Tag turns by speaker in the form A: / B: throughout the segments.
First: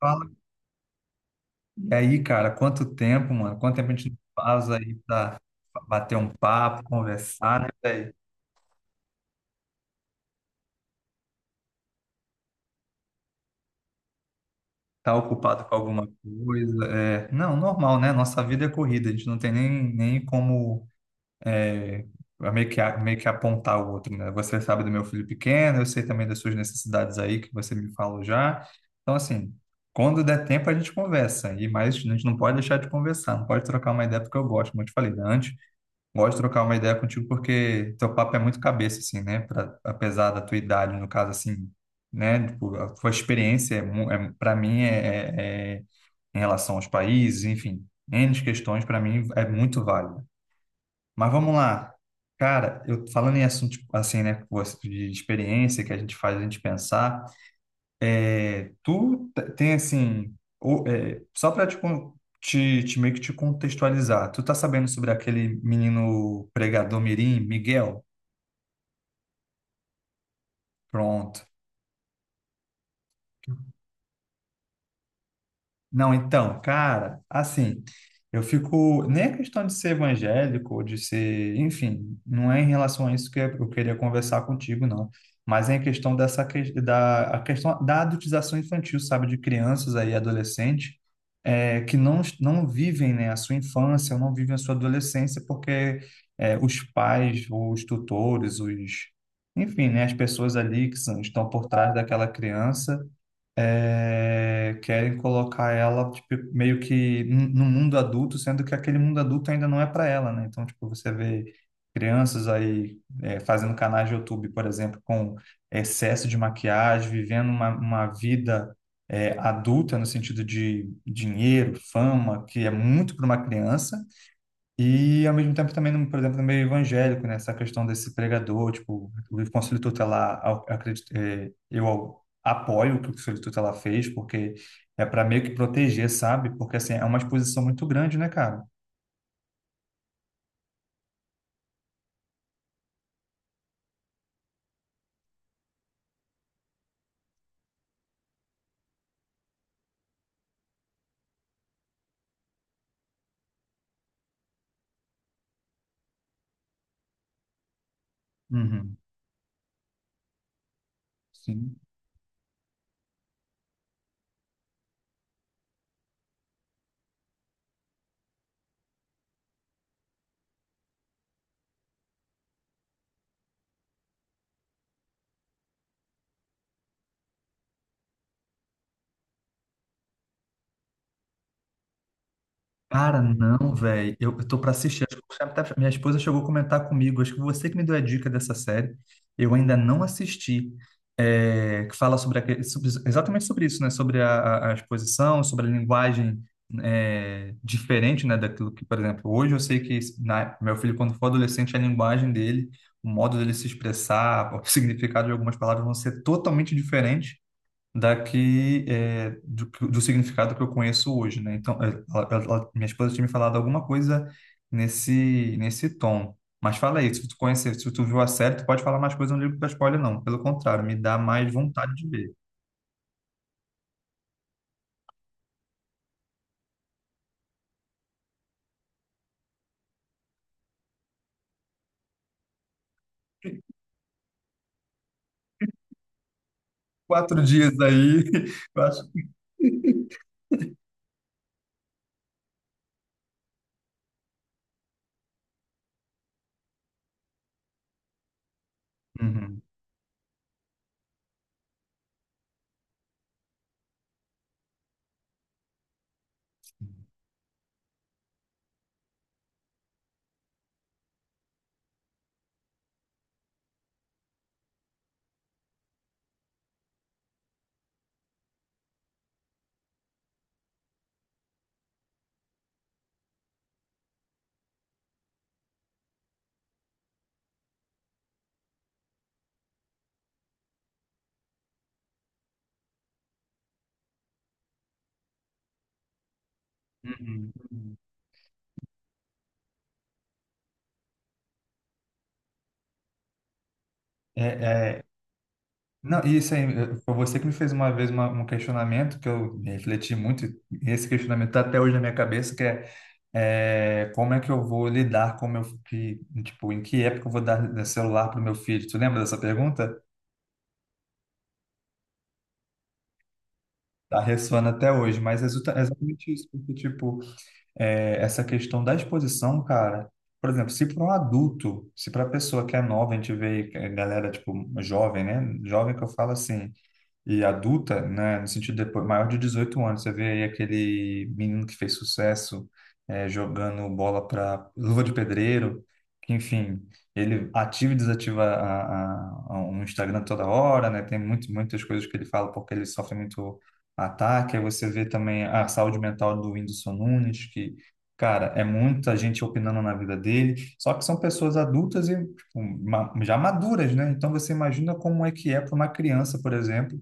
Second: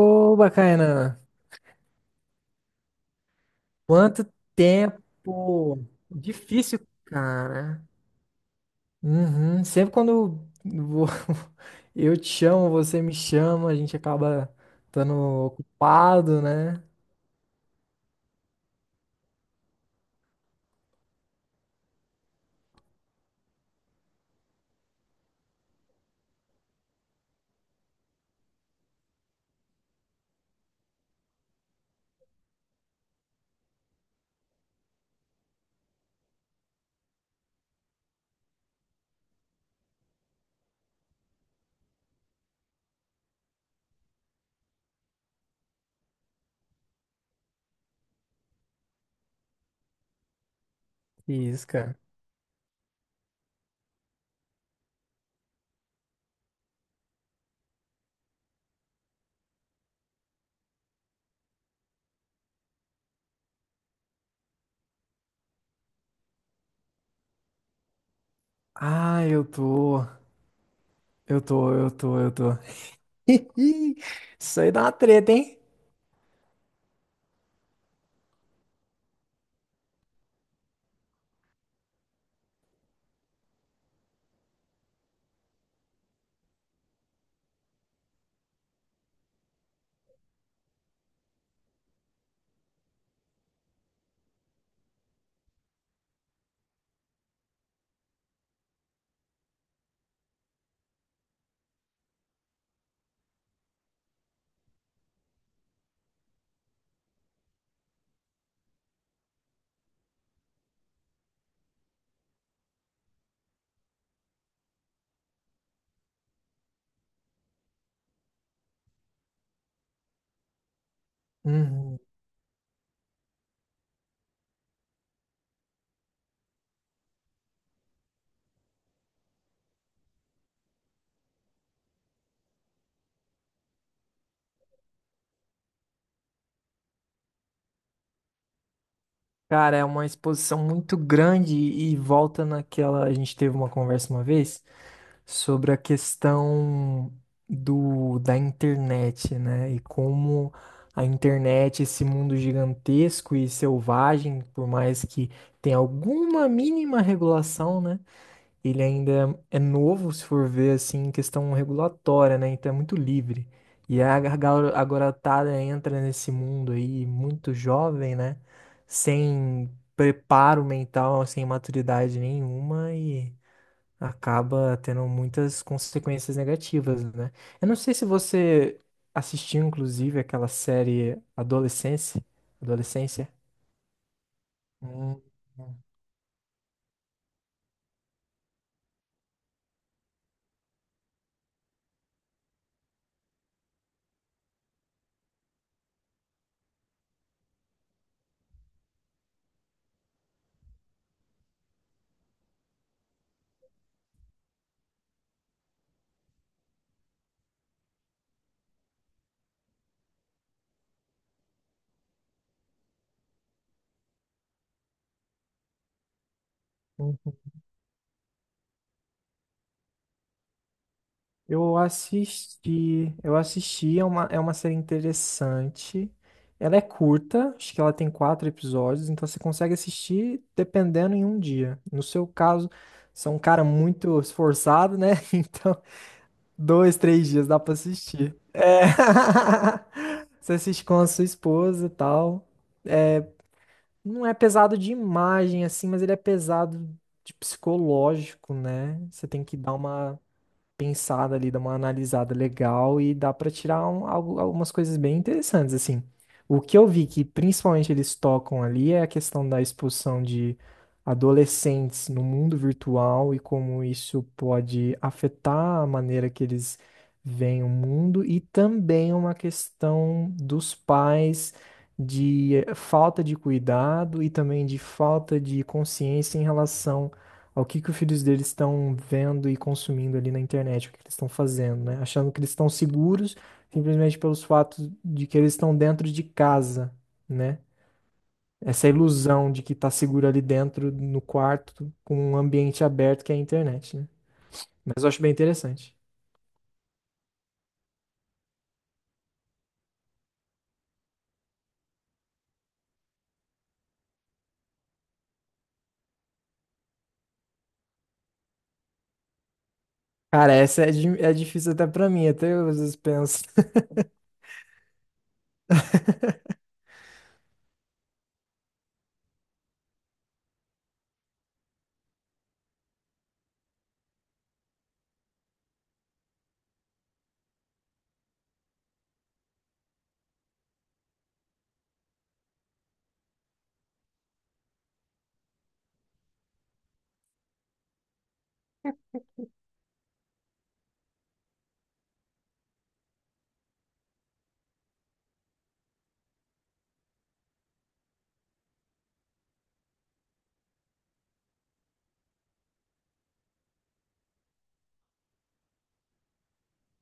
A: Fala.
B: bacana.
A: E aí, cara, quanto tempo, mano? Quanto tempo a gente não
B: Quanto
A: faz aí pra
B: tempo!
A: bater um
B: Difícil,
A: papo, conversar, né,
B: cara.
A: velho?
B: Uhum. Sempre quando vou- eu te chamo, você me chama, a gente acaba estando
A: Tá ocupado com alguma
B: ocupado, né?
A: coisa? Não, normal, né? Nossa vida é corrida, a gente não tem nem como é, meio que, meio que apontar o outro, né? Você sabe do meu filho pequeno, eu sei também das suas necessidades aí, que você me falou já. Então, assim, quando der tempo a gente conversa, e mais a gente não pode deixar de conversar, não pode trocar uma ideia porque eu gosto, como eu te falei, né? Antes. Gosto de trocar uma ideia contigo porque teu papo é muito cabeça, assim, né? Pra, apesar da tua idade, no caso, assim, né? Tipo, a tua experiência, para mim, é em relação aos países, enfim, N questões, para mim, é muito válida. Mas vamos
B: Isso,
A: lá.
B: cara.
A: Cara, eu falando em assunto, tipo, assim, né? Com de experiência que a gente faz a gente pensar, tu tem, assim, só pra te, meio que te contextualizar. Tu tá sabendo sobre aquele menino pregador mirim, Miguel?
B: Ah, eu tô. Eu
A: Pronto.
B: tô, eu tô, eu tô. Isso aí dá uma treta, hein?
A: Não, então, cara, assim, eu fico. Nem a questão de ser evangélico, ou de ser. Enfim, não é em relação a isso que eu queria conversar contigo, não. Mas é em questão dessa. Da, a questão da adultização infantil, sabe? De crianças aí, adolescente, que não vivem, né, a sua infância, ou não vivem a sua adolescência, porque os pais, os tutores, os. Enfim, né, as pessoas ali que são, estão por trás daquela criança querem colocar ela tipo, meio que no mundo adulto, sendo que aquele mundo adulto ainda não é para ela, né? Então, tipo, você vê crianças aí fazendo canais de YouTube, por exemplo, com excesso de maquiagem, vivendo uma vida adulta no sentido de dinheiro,
B: Uhum.
A: fama, que é muito para uma criança. E, ao mesmo tempo, também, por exemplo, no meio evangélico, né? Essa questão desse pregador, tipo, o Conselho Tutelar, eu acredito, eu apoio o que o Conselho Tutelar fez, porque é para meio que proteger, sabe? Porque, assim, é uma exposição muito grande, né, cara?
B: Cara, é uma exposição muito grande e volta naquela. A gente teve uma conversa uma vez sobre a questão da internet, né? E como a internet, esse mundo gigantesco e selvagem, por mais que tenha alguma mínima regulação, né? Ele
A: Uhum.
B: ainda é novo, se for ver assim, em questão
A: Sim.
B: regulatória, né? Então é muito livre. E a garotada entra nesse mundo aí muito jovem, né? Sem preparo mental, sem maturidade nenhuma e acaba tendo muitas consequências negativas, né? Eu não sei se você assistiu, inclusive, aquela série Adolescência.
A: Cara,
B: Adolescência.
A: não, velho. Eu tô pra assistir. Acho
B: Hum,
A: que até minha esposa chegou a comentar comigo. Acho que você que me deu a dica dessa série. Eu ainda não assisti. É, que fala sobre, exatamente sobre isso, né? Sobre a exposição, sobre a linguagem diferente, né? Daquilo que, por exemplo, hoje eu sei que meu filho, quando for adolescente, a linguagem dele, o modo dele se expressar, o significado de algumas palavras vão ser totalmente diferentes daqui do significado que eu conheço hoje, né? Então, é, minha esposa tinha me falado alguma coisa nesse tom. Mas fala aí, se
B: hum.
A: tu conhecer, se tu viu a série, tu pode falar mais coisa no livro da spoiler, não. Pelo contrário, me dá mais
B: Eu
A: vontade de ver.
B: assisti, eu assisti, é uma série interessante. Ela é curta, acho que ela tem quatro episódios, então você consegue assistir dependendo em um dia. No seu caso, você é um cara muito esforçado, né? Então dois, três
A: Quatro
B: dias dá pra
A: dias aí,
B: assistir.
A: eu
B: É.
A: acho.
B: Você assiste com a sua esposa e tal. Não é pesado de imagem, assim, mas ele é pesado de psicológico, né? Você tem que
A: Uhum.
B: dar uma pensada ali, dá uma analisada legal e dá pra tirar algumas coisas bem interessantes, assim. O que eu vi que principalmente eles tocam ali é a questão da expulsão de adolescentes no mundo virtual e como isso pode afetar a maneira que eles veem o mundo e também uma questão dos pais de falta de cuidado e também de falta de consciência em relação ao que os filhos deles estão vendo e consumindo ali na internet, o que que eles estão fazendo, né? Achando que eles estão seguros simplesmente pelos fatos de que eles estão dentro de casa,
A: Uhum,
B: né?
A: uhum.
B: Essa ilusão de que tá seguro ali dentro, no quarto, com um ambiente aberto que é a internet, né?
A: É,
B: Mas
A: é,
B: eu acho bem interessante.
A: não, e isso aí, foi você que me fez uma vez um questionamento que eu refleti muito, e esse questionamento está até hoje na minha cabeça, que é é, como é que eu vou lidar com meu que, tipo, em que época eu vou dar celular para o meu filho? Tu lembra dessa pergunta?
B: Cara, essa é, é difícil até pra mim, até eu às vezes penso.
A: Tá ressoando até hoje, mas é exatamente isso, porque, tipo, é, essa questão da exposição, cara, por exemplo, se para um adulto, se para a pessoa que é nova, a gente vê galera, tipo, jovem, né? Jovem que eu falo assim, e adulta, né, no sentido depois, maior de 18 anos. Você vê aí aquele menino que fez sucesso jogando bola para luva de pedreiro, que, enfim, ele ativa e desativa a um Instagram toda hora, né? Tem muitas coisas que ele fala porque ele sofre muito ataque. Aí você vê também a saúde mental do Whindersson Nunes, que cara, é muita gente opinando na vida dele, só que são pessoas adultas e tipo, já maduras, né? Então você imagina como é que é para uma criança, por exemplo,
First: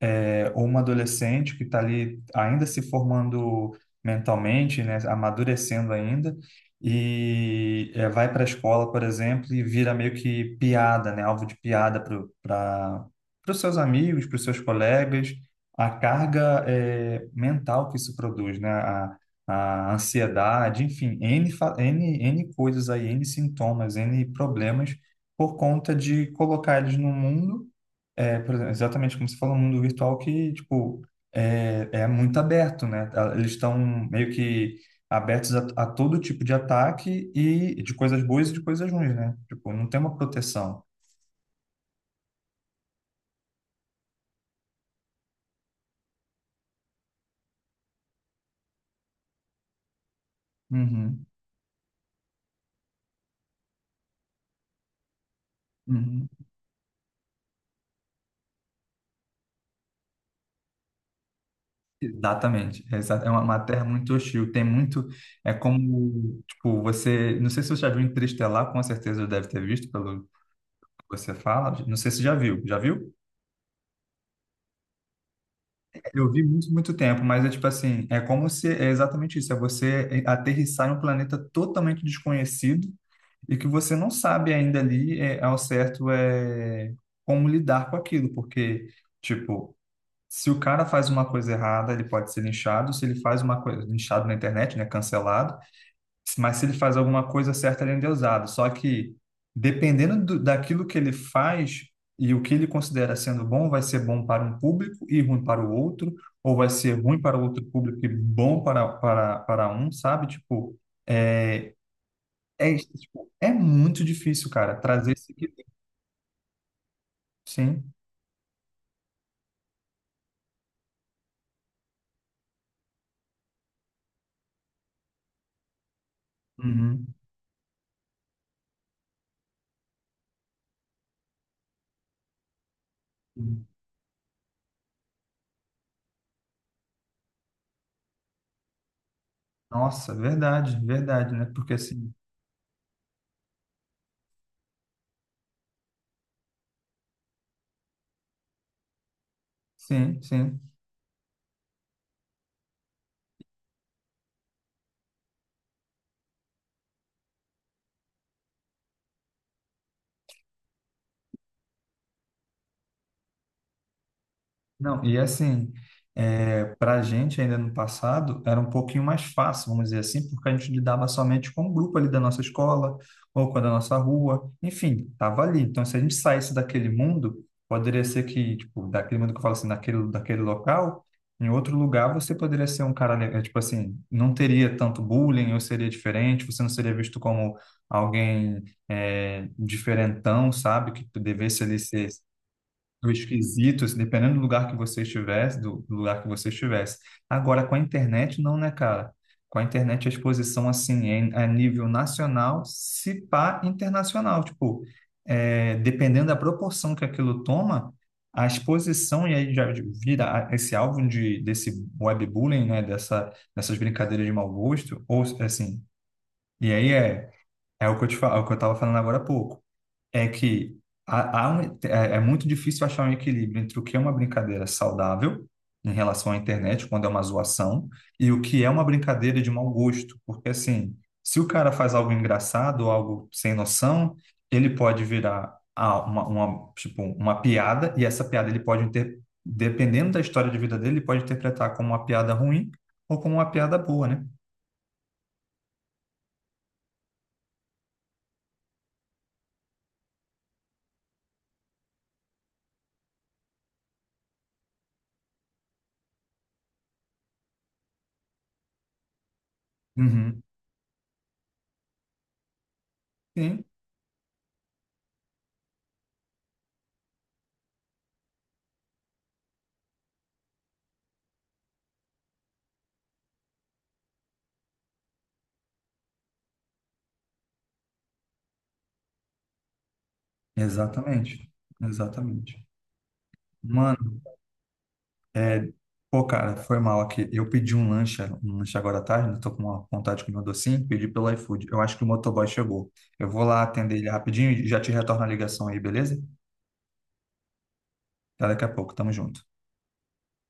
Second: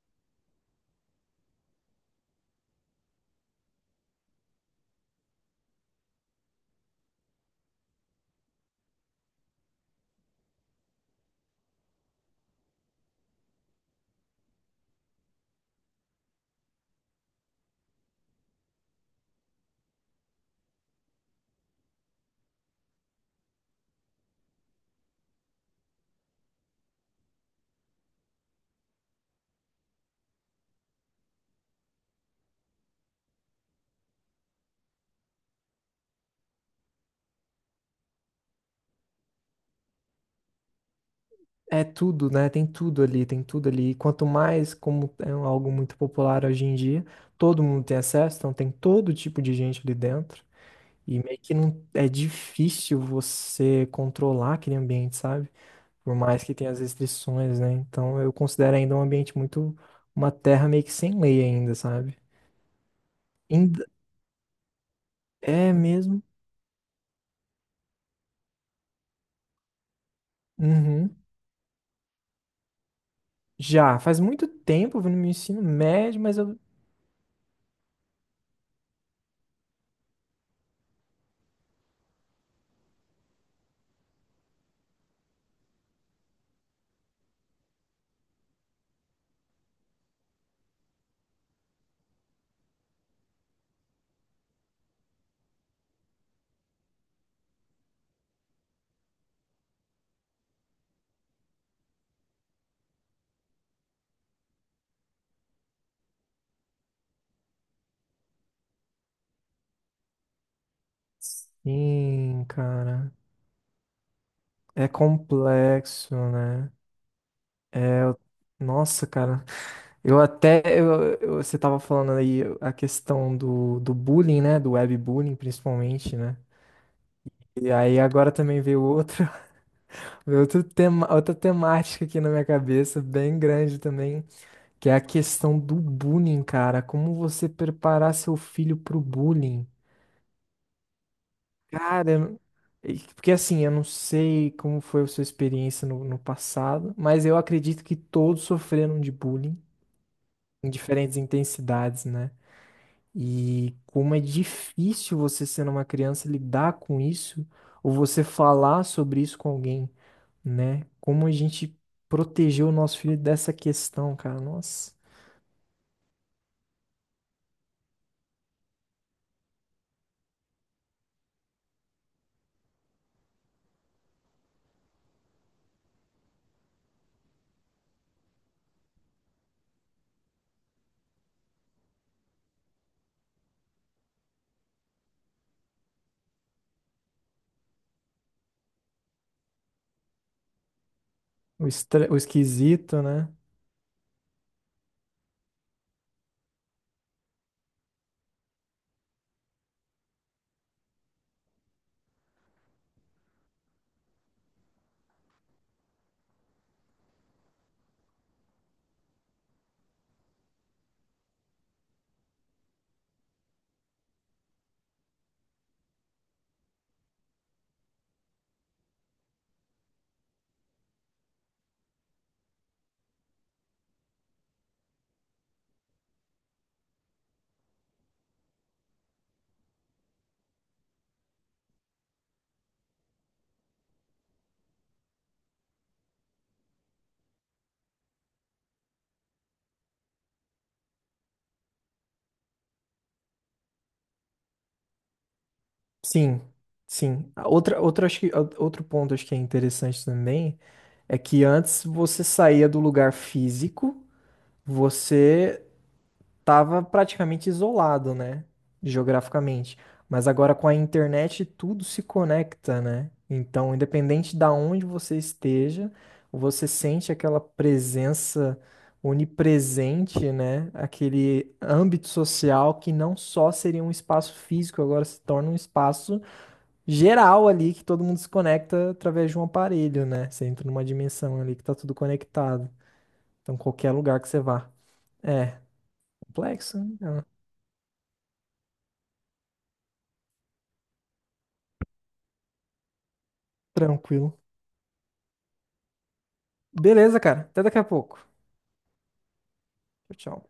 A: ou uma adolescente que está ali ainda se formando mentalmente, né, amadurecendo ainda, e vai para a escola, por exemplo, e vira meio que piada, né, alvo de piada para os seus amigos, para os seus colegas, a carga mental que isso produz, né, a ansiedade, enfim, N, N, N coisas aí, N sintomas, N problemas, por conta de colocar eles no mundo por exemplo, exatamente como você falou, um mundo virtual que, tipo, é muito aberto, né? Ah, eles estão meio que abertos a todo tipo de ataque e de coisas boas e de coisas ruins, né? Tipo, não tem uma proteção.
B: É tudo, né? Tem tudo ali, tem tudo ali. E quanto mais, como é algo muito popular hoje em dia, todo mundo tem acesso, então tem todo tipo de gente ali dentro. E
A: Uhum,
B: meio que não é difícil você controlar aquele ambiente, sabe? Por
A: uhum.
B: mais que tenha as restrições, né? Então eu considero ainda um ambiente muito, uma terra meio que sem lei ainda, sabe?
A: Exatamente. É é uma terra
B: Ainda
A: muito hostil. Tem muito. É
B: é mesmo.
A: como, tipo, você. Não sei se você já viu Interestelar, com certeza deve ter visto pelo que
B: Uhum.
A: você fala. Não sei se já viu. Já viu?
B: Já faz muito tempo, eu vim no meu ensino médio,
A: Eu
B: mas
A: vi
B: eu
A: muito, muito tempo, mas é tipo assim, é como se, é exatamente isso, é você aterrissar em um planeta totalmente desconhecido e que você não sabe ainda ali como lidar com aquilo, porque, tipo, se o cara faz uma coisa errada, ele pode ser linchado, se ele faz uma coisa, linchado na internet, né, cancelado, mas se ele faz alguma coisa certa, ele é endeusado. Só que, dependendo daquilo que ele faz e o que ele considera sendo bom, vai ser bom para um público e ruim para o outro, ou vai ser ruim para o outro público e bom para um, sabe? Tipo, é,
B: sim, cara.
A: tipo, é muito difícil, cara,
B: É
A: trazer esse equilíbrio.
B: complexo, né?
A: Sim.
B: É, eu- nossa, cara. Eu até eu- você tava falando aí a questão do bullying, né? Do webbullying, principalmente, né?
A: Uhum.
B: E aí agora também veio outro, veio outro tema, outra temática aqui na minha cabeça, bem grande também, que é a questão do bullying, cara. Como você preparar seu filho pro bullying?
A: Nossa, verdade, verdade, né? Porque
B: Cara,
A: assim,
B: eu- porque assim, eu não sei como foi a sua experiência no passado, mas eu acredito que todos sofreram de bullying
A: sim, sim.
B: em diferentes intensidades, né? E como é difícil você sendo uma criança lidar com isso ou você falar sobre isso com alguém, né? Como a gente protegeu o nosso filho dessa questão, cara. Nossa,
A: Não, e assim, para a gente ainda no passado, era um pouquinho mais fácil, vamos dizer assim, porque a gente lidava somente com o grupo ali da nossa escola, ou com a da nossa rua, enfim, estava ali. Então, se a gente saísse daquele mundo, poderia ser que, tipo, daquele mundo que eu falo assim, daquele local, em outro lugar você poderia ser um cara, tipo assim, não teria tanto bullying, ou seria diferente, você não seria visto como alguém diferentão, sabe, que devesse
B: o,
A: ali ser
B: o esquisito,
A: do
B: né?
A: esquisito, assim, dependendo do lugar que você estivesse, do lugar que você estivesse. Agora, com a internet, não, né, cara? Com a internet, a exposição, assim, é a nível nacional, se pá internacional. Tipo, dependendo da proporção que aquilo toma, a exposição, e aí já vira esse alvo de, desse webbullying, né, dessas brincadeiras de mau gosto, ou, assim, e aí é o que eu é o que eu tava falando agora há pouco é que há um, é muito difícil achar um equilíbrio entre o que é uma brincadeira saudável em relação à internet, quando é uma zoação, e o que é uma brincadeira de mau gosto. Porque, assim, se o cara faz algo engraçado, algo sem noção, ele pode virar uma, tipo, uma piada, e essa piada ele pode, inter... dependendo da história de vida dele, ele pode interpretar como uma piada ruim ou como uma piada boa, né?
B: Sim, sim. A Outra, outra, acho que, a- outro ponto acho que é interessante também é que antes você saía do lugar físico, você tava praticamente isolado, né? Geograficamente. Mas
A: Uhum.
B: agora com a internet tudo se conecta, né?
A: Sim,
B: Então, independente da onde você esteja, você sente aquela presença onipresente, né? Aquele âmbito social que não só seria um espaço físico, agora se torna um espaço geral ali que todo mundo se conecta através de um aparelho, né? Você entra numa dimensão
A: exatamente.
B: ali que tá tudo
A: Exatamente.
B: conectado. Então, qualquer
A: Mano.
B: lugar que você vá. É
A: É, pô, cara, foi
B: complexo,
A: mal
B: né?
A: aqui.
B: É.
A: Eu pedi um lanche agora à tarde, né? Tô com uma vontade de comer um docinho, pedi pelo iFood. Eu acho que o motoboy chegou. Eu vou lá atender ele
B: Tranquilo.
A: rapidinho e já te retorno a ligação aí, beleza?
B: Beleza, cara. Até daqui a pouco.
A: Até daqui a pouco, tamo junto.
B: Tchau, tchau.